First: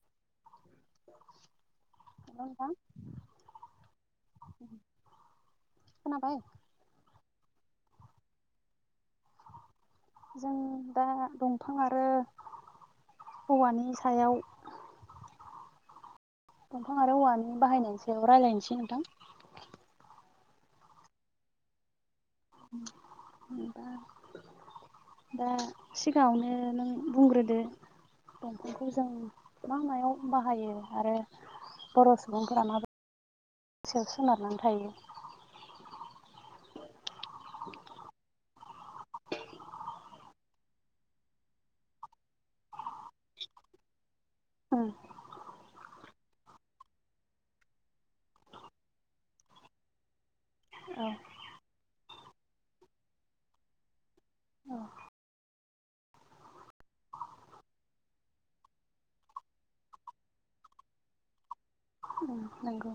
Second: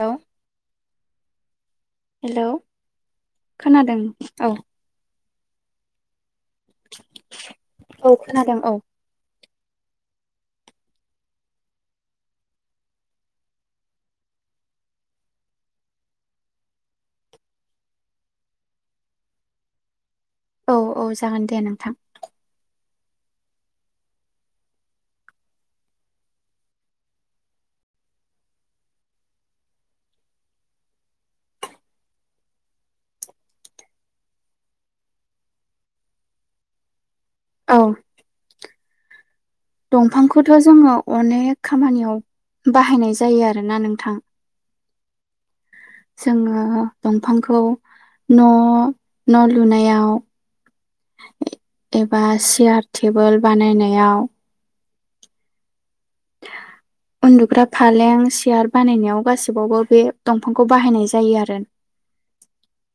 Hello हेल' hello नोंथां खोनादों औ खोनाबाय औ खोनादों औ जों दा दंफां आरो औवानि सायाव दंफां आरो औवानि बाहायनायनि सायाव रायलायनोसै नोंथां औ औ जागोन दे नोंथां उम होनबा दा सिगाङावनो नों बुंग्रोदो दंफांखौ जों मा मायाव बाहायो आरो बर' सुबुंफोरा माबोरै [inaudible] सायाव सोनारनानै थायो औ [unintelligible] दंफांखौथ' जोङो अनेक खामानियाव बाहायनाय जायो आरोना नोंथां उम जोङो दंफांखौ न' न' लुनायाव औ एबा सियार टेबोल बानायनायाव औ [inaudible] उन्दुग्रा फालें सियार बानायनायाव गासिबावबो बे दंफांखौ बाहायनाय जायो आरो उ नंगौ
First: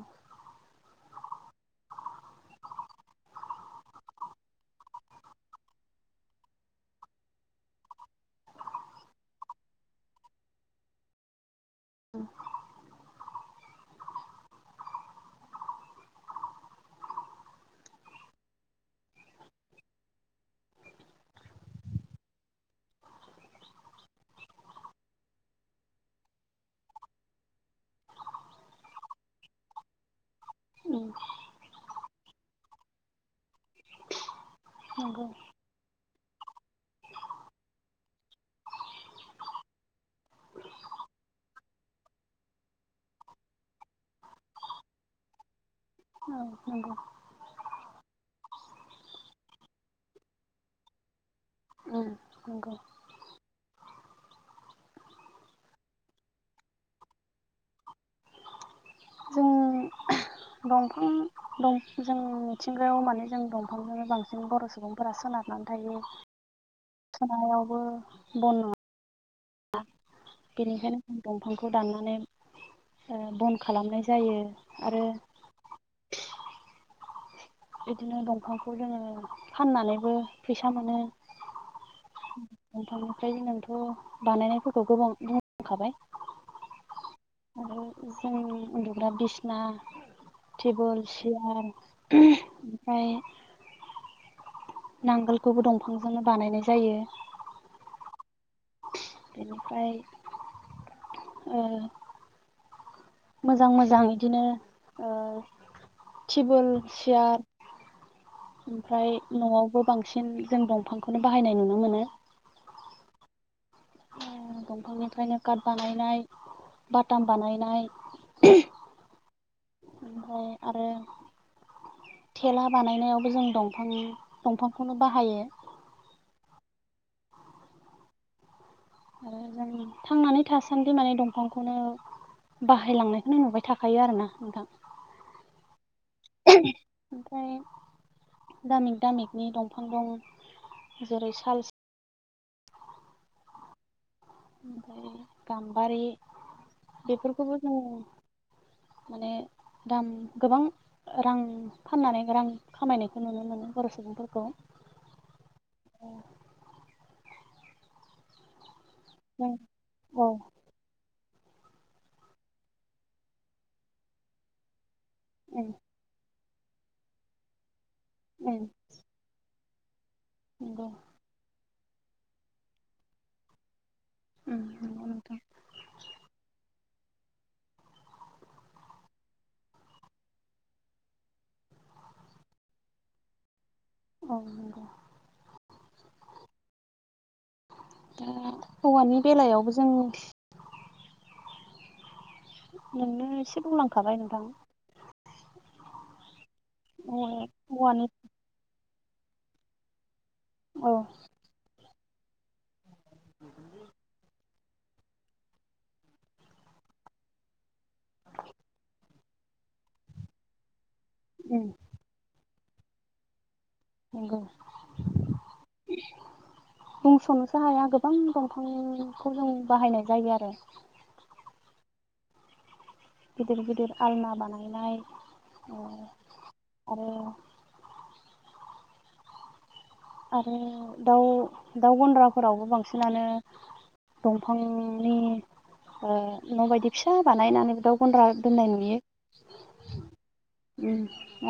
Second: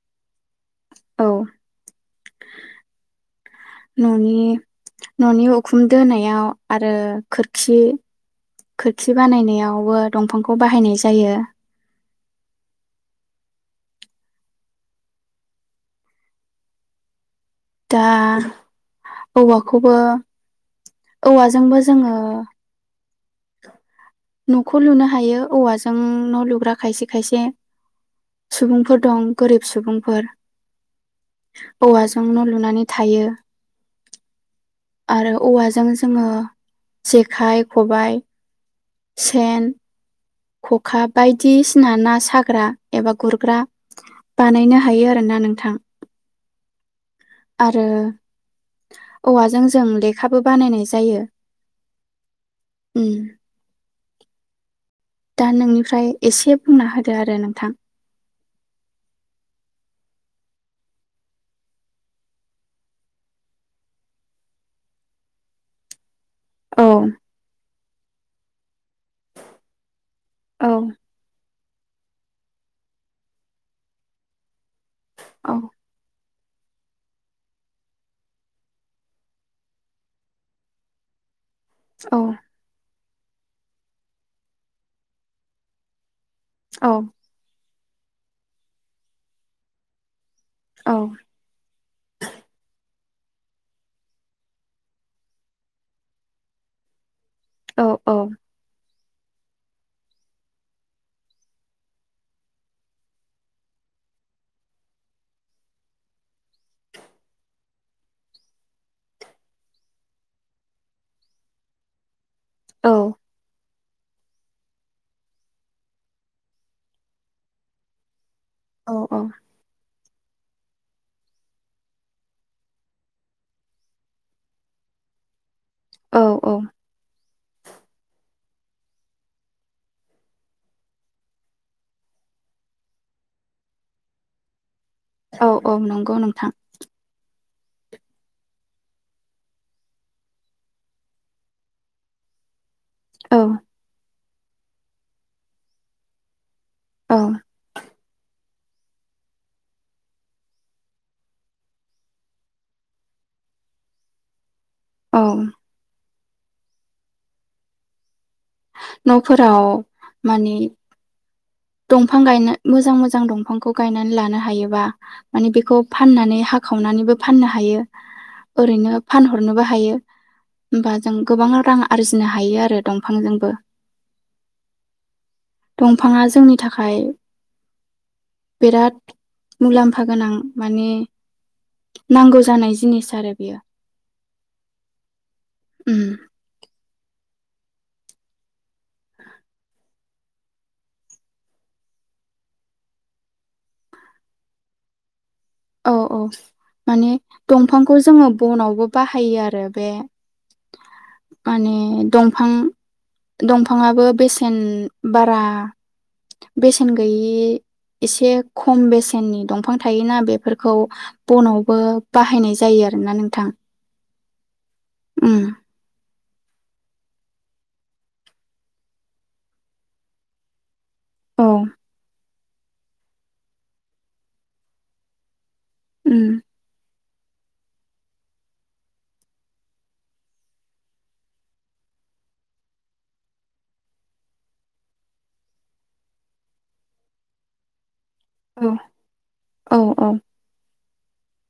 औ [inaudible] न'नि न'नि उखुम दोनायाव आरो खोरखि खोरखि बानायनायावबो दंफांखौ बाहायनाय जायो [inaudible] दा औवाखौबो औवाजोंबो जोङो न'खौ लुनो हायो औवाजों न' लुग्रा खायसे खायसे सुबुंफोर दं गोरिब सुबुंफोर उम औवाजों न' लु लुनानै थायो नंगौ आरो औवा जों जो जोङो जेखाइ, खबाइ, सेन खखा बायदिसिना ना साग्रा एबा गुरग्रा बानायनो हायो आरोना नोंथां। औ नंगौ। आरो औवाजों जों लेखाबो बानायनाय जायो‌। उम नंगौ। दा नोंनिफ्राय एसे बुंना होदो आरो नोंथां। जों दंफां दंफ जों मिथिंगायाव माने जों दंफांखोनो बांसिन बर' सुबुंफोरा सोनार सोनारनानै थायो औ सायावबो बन नुवा औ बेनिखायनो जों दंफांखौ दाननानै ओ‌ बन्द खालामनाय जायो। आरो औ बिदिनो दंफांखौ जोङो फाननानैबो फैसा मोनो। औ दंफांनि फ्राय जोंनानोथ' बानायनायफोरखौ गोबां बुंखाबाय औ आरो ओमफ्राय उ उन्दुग्रा बिसना थिबलस, सियार उम फाय नांगोलखौबो दंफांजोंनो बानायनाय जायो। औ औ ओमफ्राय ओ मोजां मोजां इदिनो ओ थेबोल, सियार ओमफ्राय न'आवबो बांसिन जों दंफांखौनो बाहायनाय नुनो मोनो। औ ओ दंफांनिफ्रायनो काट बानायनाय बाटाम बानायनाय औ औ ओमफाय आरो थेला बानायनायावबो जों दंफां दंफांखौनो बाहायो। औ औ आरो जों थांनानै थासान्दि माने दंफांखौनो बाहायलांनायखौनो नुबाय थाखायो आरो ना नोंथां। औ औ नंगौ नोंथां। ओमफ्राय दामिक दामिकनि दंफां दं जेरै साल, सि औ ओमफाय गाम्बारि औ बेफोरखौबो जोङो माने दान गोबां ओ रां फाननानै रां खामायनायखौ नुनो मोनो बर' सुबुंफोरखौ औ जों न'फोराव औ मानि दंफां गायनो मोजां मोजां दंफांखौ गायनानै लानो हायोबा माने उम बेखौ फाननानै हाखावनानैबो फाननो हायो उम ओरैनो फानहरनोबो ह हायो नंगौ ओमबा जों गोबां रां आरजिनो हायो आरो दंफांजोंबो। उम नंगौ नोंथां दंफाङा जोंनि थाखाय बिराद मुलाम्फा गोनां माने नांगौ जानाय जिनिस आरो बेयो औ नंगौ। उम दा हौवानि बेलायावबो जों नोंनो एसे बुंलांखाबाय नोंथां औ औ माने दंफांखौ औवानि जोंङो बनावबो बाहायो आरो बे औ माने दंफां दंफाङाबो बेसेन बारा बेसेन गैयि एसे खम बेसेननि दंफां थायोना बेफोरखौ उम बनावबो बाहायनाय जायो जायो आरोना नोंथां नंगौ ओम [unintelligible] बुंस'नोसो हाया गोबां दंफांखौ जों बाहायनाय जायो आरो औ गिदिर गिदिर आलना बानायनाय ओम आरो आरो दाउ दाउ गनन्द्राफोरावबो बांसिनानो दंफांनि अ न बायदि फिसा बानायनानै दा गनद्रा औ दोननाय नुयो औ औ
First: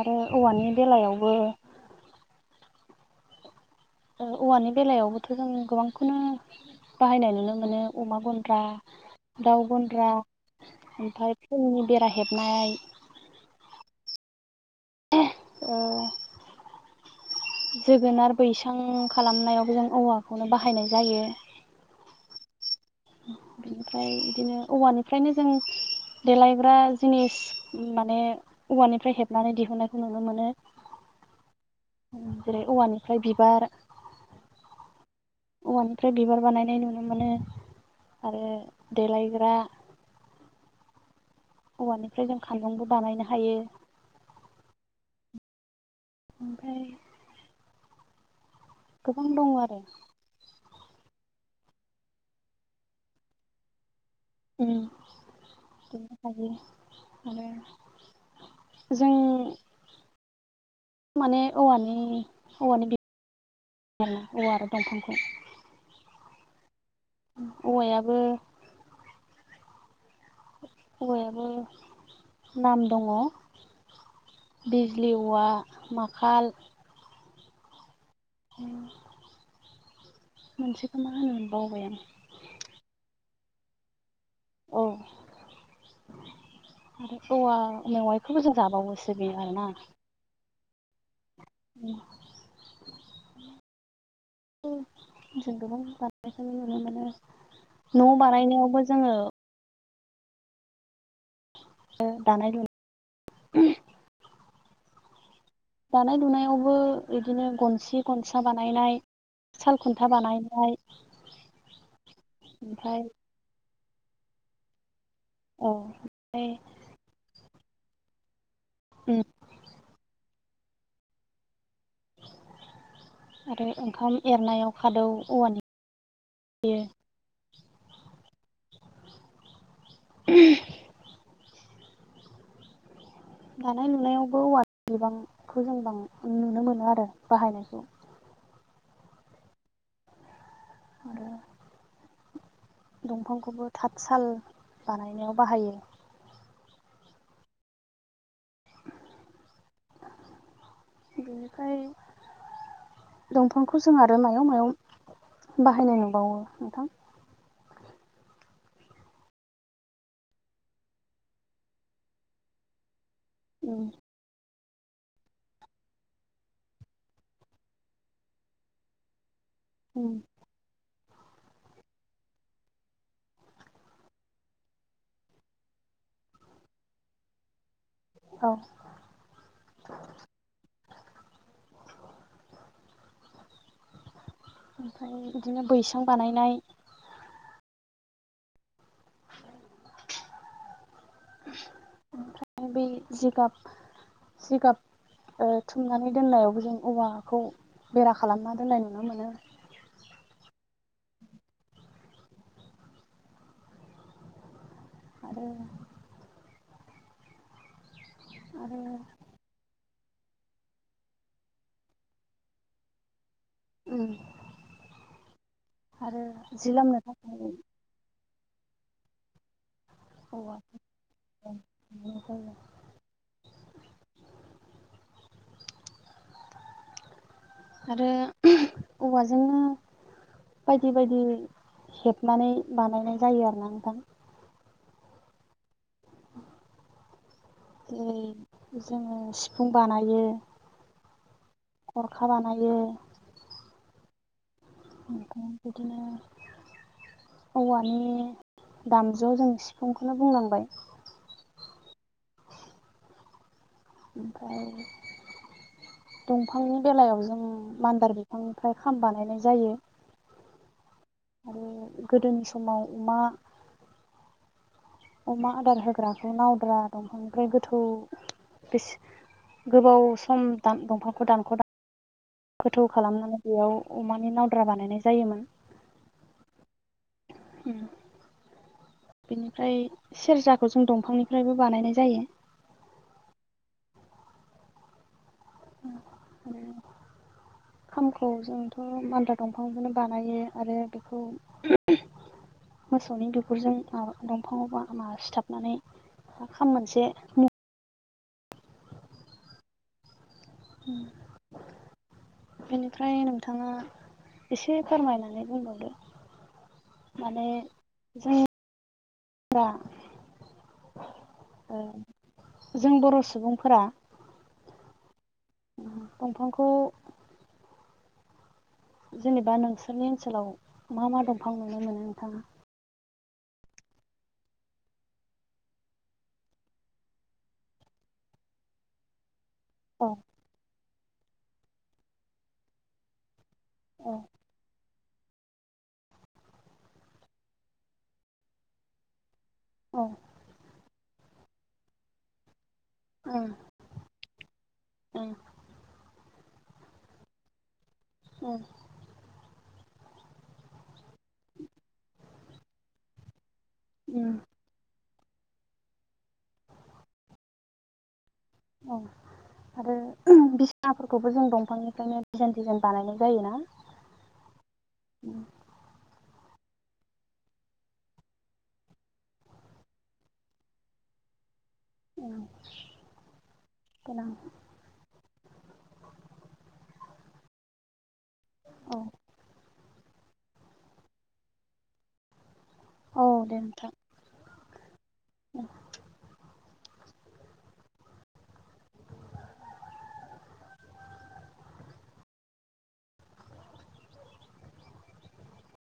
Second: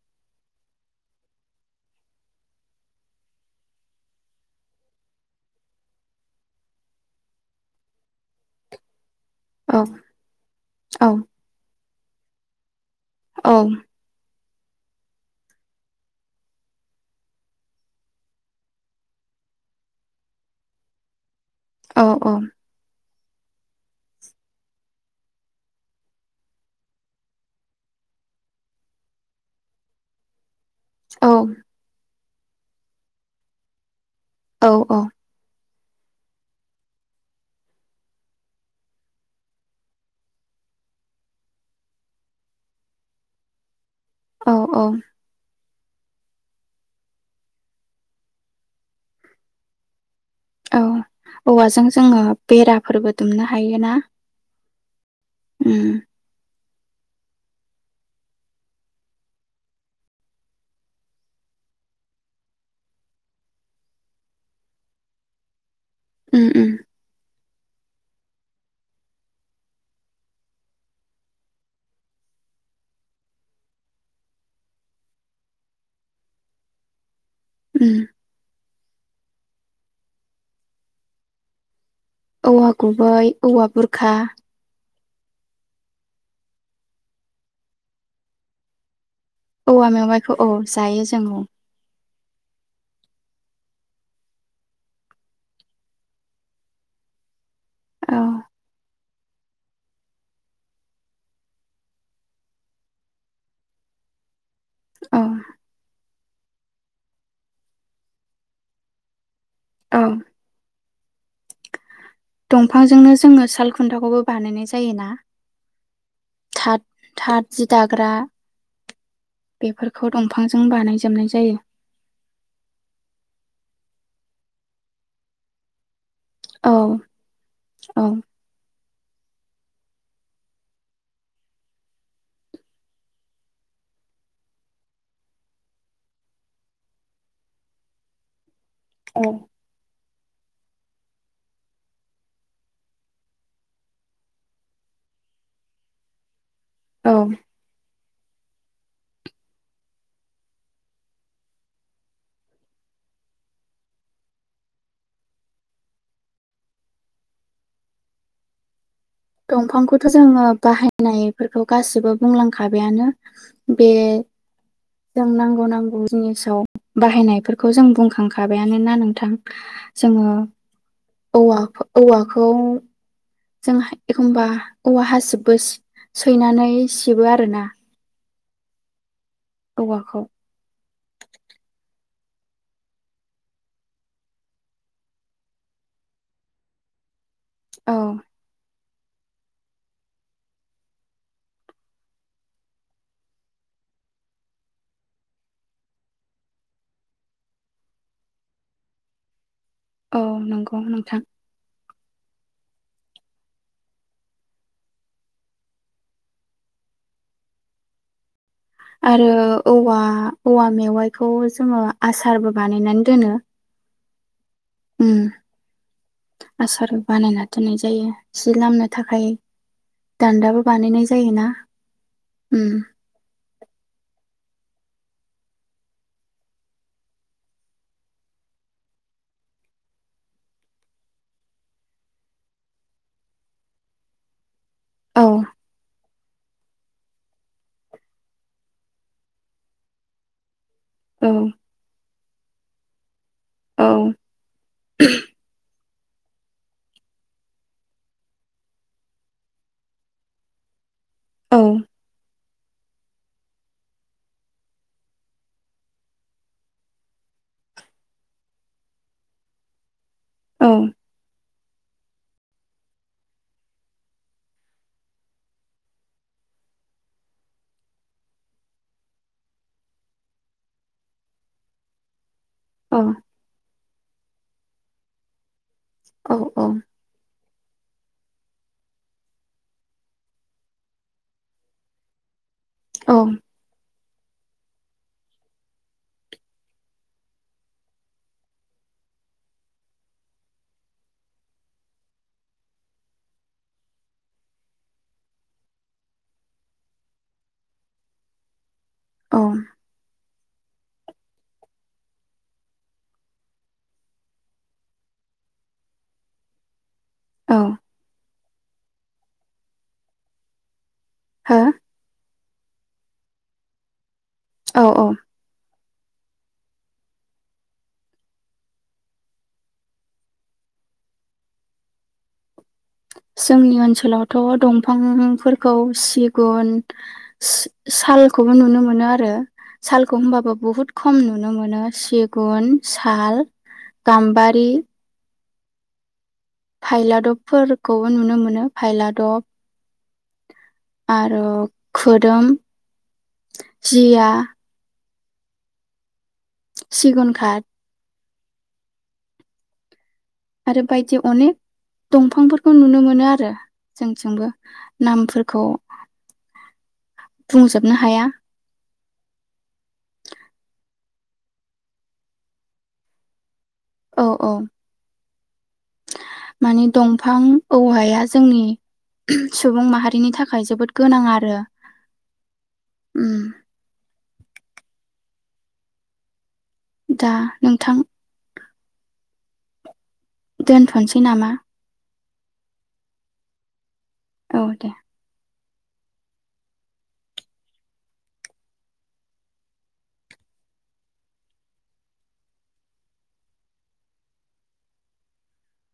आरो औवानि बेलायावबो औवानि बेलायावबोथ' जों गोबांखौनो बाहायनाय नुनो मोनो अमा गन्द्रा दाउ औ गन्द्रा औ ओमफय फुलनि बेरा हेबनाय औ [unintelligible] जोगोनार बैसां खालामनायावबो जों औवाखौनो बाहायनाय जायो औ औ बिनिफ्राय बिदिनो औवानिफ्रायनो जों देलायग्रा जिनिस माने औवानिफ्राय हेबनानै दिहुनायखौ नुनो मोनो औ जेरै औवानिफ्राय बिबार औ औ औवानिफ्राय बिबार बानायनाय नुनो मोनो आरो देलायग्रा [unintelligible] औवानिफ्राय जों खानजुंबो बानायनो हायो औ औ ओमफ्राय गोबां दंङो आरो औ औवाजों जोंङो बेराफोरबो दुमनो हायो ना। उम [inaudible] [unintelligible] आरो जों माने औवानि औवानि औवार आरो दंफांखौ उम उम औवायाबो। बययाबो नाम दंङ। बिज बिजलि माखाल। उम मोनसेखौ मा होनो बावबाय आं। औवा गुबै औवा बुरखा। औ [inaudible] आरो औवा मेवाइखौबो जों जाबावो। बेया ना। औवा मेवाइखौ औ जायो जों औ उम जों गोबां बारनाय नुनो मोनो। न' औ बानायनायावबो जोङो आरो दानाय लुनाय अ दानाय लुनायावबो बिदिनो गनसे गनसा बानायनाय साल औ खुन्था बानायनाय ओमफ्राय दंफांजोंनो जोङो साल खुन्थाखौबो बानायनाय जायोना? औ ओमफ्राय थ थाद जि दाग्रा बेफोरखौ दंफांजों बानायजोबनाय जायो। आरो ओंखाम एरनायाव खादौ औवानि। औ होयो औ [inaudible] दानाय लुनायावबो औवा बिबांखौ जों बां नुनो मोनो आरो बाहायनायखौ। [inaudible] औ। आरो दंफांखौबो थाथसााल बानायनायाव बाहायो। औ। बेनिफ्राय दंफांखौ जों आरो मायाव मायाव बाहायनाय नुबावो नोंथां? दंफांखौथ' जोङो बाहायनायफोरखौ गासिबो बुंलांखाबायानो। उम बे। जों नांगौ नांगौ जिनिसाव बाहायनायफोरखौ जों बुंखांखाबायानोना नोंथां। उम जोङो औ औवाखौ जों एखम्बा औवा हासिबबो सैनानै सिबो आरोना। औ। औवाखौ ओमफ्राय बिदिनो बैसां बानायनाय। औ। जिगाब जिगाप थुमनानै दोननायावबो जों औवाखौ बेरा खालामना दोननाय नुनो मोनो। औ नंगौ नोंथां। आरो। आरो औवा औवा मेवाइखौ जोङो आसारबो बानायनानै दोनो। उम। आरो जि आसार लामनो बानायना थाखाय दोननाय जायो जि लामनो थाखाय। औवा दान्दाबो बानायनाय जायोना आरो औवाजोंनो। बायदि बायदि हेबनानै बानायनाय जायो आरोना नोंथां। औ ओै जोङो सिफुं बानायो औ। हरखा बानायो। औ नोंथां बिदिनो। औवानि दामजुआव जों सिफुंखौनो बुंलांबाय। औ ओमफ्राय दंफांनि बेलायाव जों मान्दार बिफांनिफ्राय खाम बानायनाय जायो औ। आरो गोदोनि समाव अमा अमा आदार होग्राखौ नावद्रा दंफां ओमफ्राय गोथौ बेसे गोबाव सम दंफांखौ दानख' दान। गोथौ औ खालामनानै बेयाव अमानि नावद्रा बानायनाय जायोमोन। औ औ। उ बेनिफ्राय सेरजाखौ जों दंफांनिफ्रायबो बानायनाय जायो। औ। उ खामखौ जोंथ' बान्द्रा दंफांखौनो बानायो, आरो बेखौ मोसौनि बिगुरजों मा दंफाङावबा मा सिथाबनानै खाम मोनसे औ उ बेनिफ्राय नोंथाङा एसे फोरमायनानै बुंबावदो। माने जों बा हा? जों बर' सुबुंफोरा औ औ दंफांखौ जेनेबा नोंसोरनि ओनसोलाव मा मा दंफां नुनो मोनो नोंथाङा? जोंनि ओनसोलावथ' दंफांफोरखौ सिगुन हालखौबो नुनो मोनो आरो। औ सालखौ होनोमबाबो बुहुत खम नुनो मोनो सिगुन, साल औ गाम्बारि फायलादबफोरखौबो नुनो मोनो, फायलादब। औ आरो खोदोम, जिया औ सिगुनखाद उ आरो बायदि अनेक दंफांफोरखौ नुनो मोनो आरो ओं जोंजोंबो। नामफोरखौ बुंजोबनो हाया। औ आरो। बिसिनाफोरखौबो जों दंफांनिफ्रायनो डिजाइन डिजाइन बानायनाय जायो ना। औ औ मानिे दंफां औवाया जोंनि सुबुं माहारिनि थाखाय जोबोद गोनां आरो। [unintelligible] उम औ [unintelligible] दा नोंथां औ दोनथ'सै नामा? औ दे नथां। औ दे औ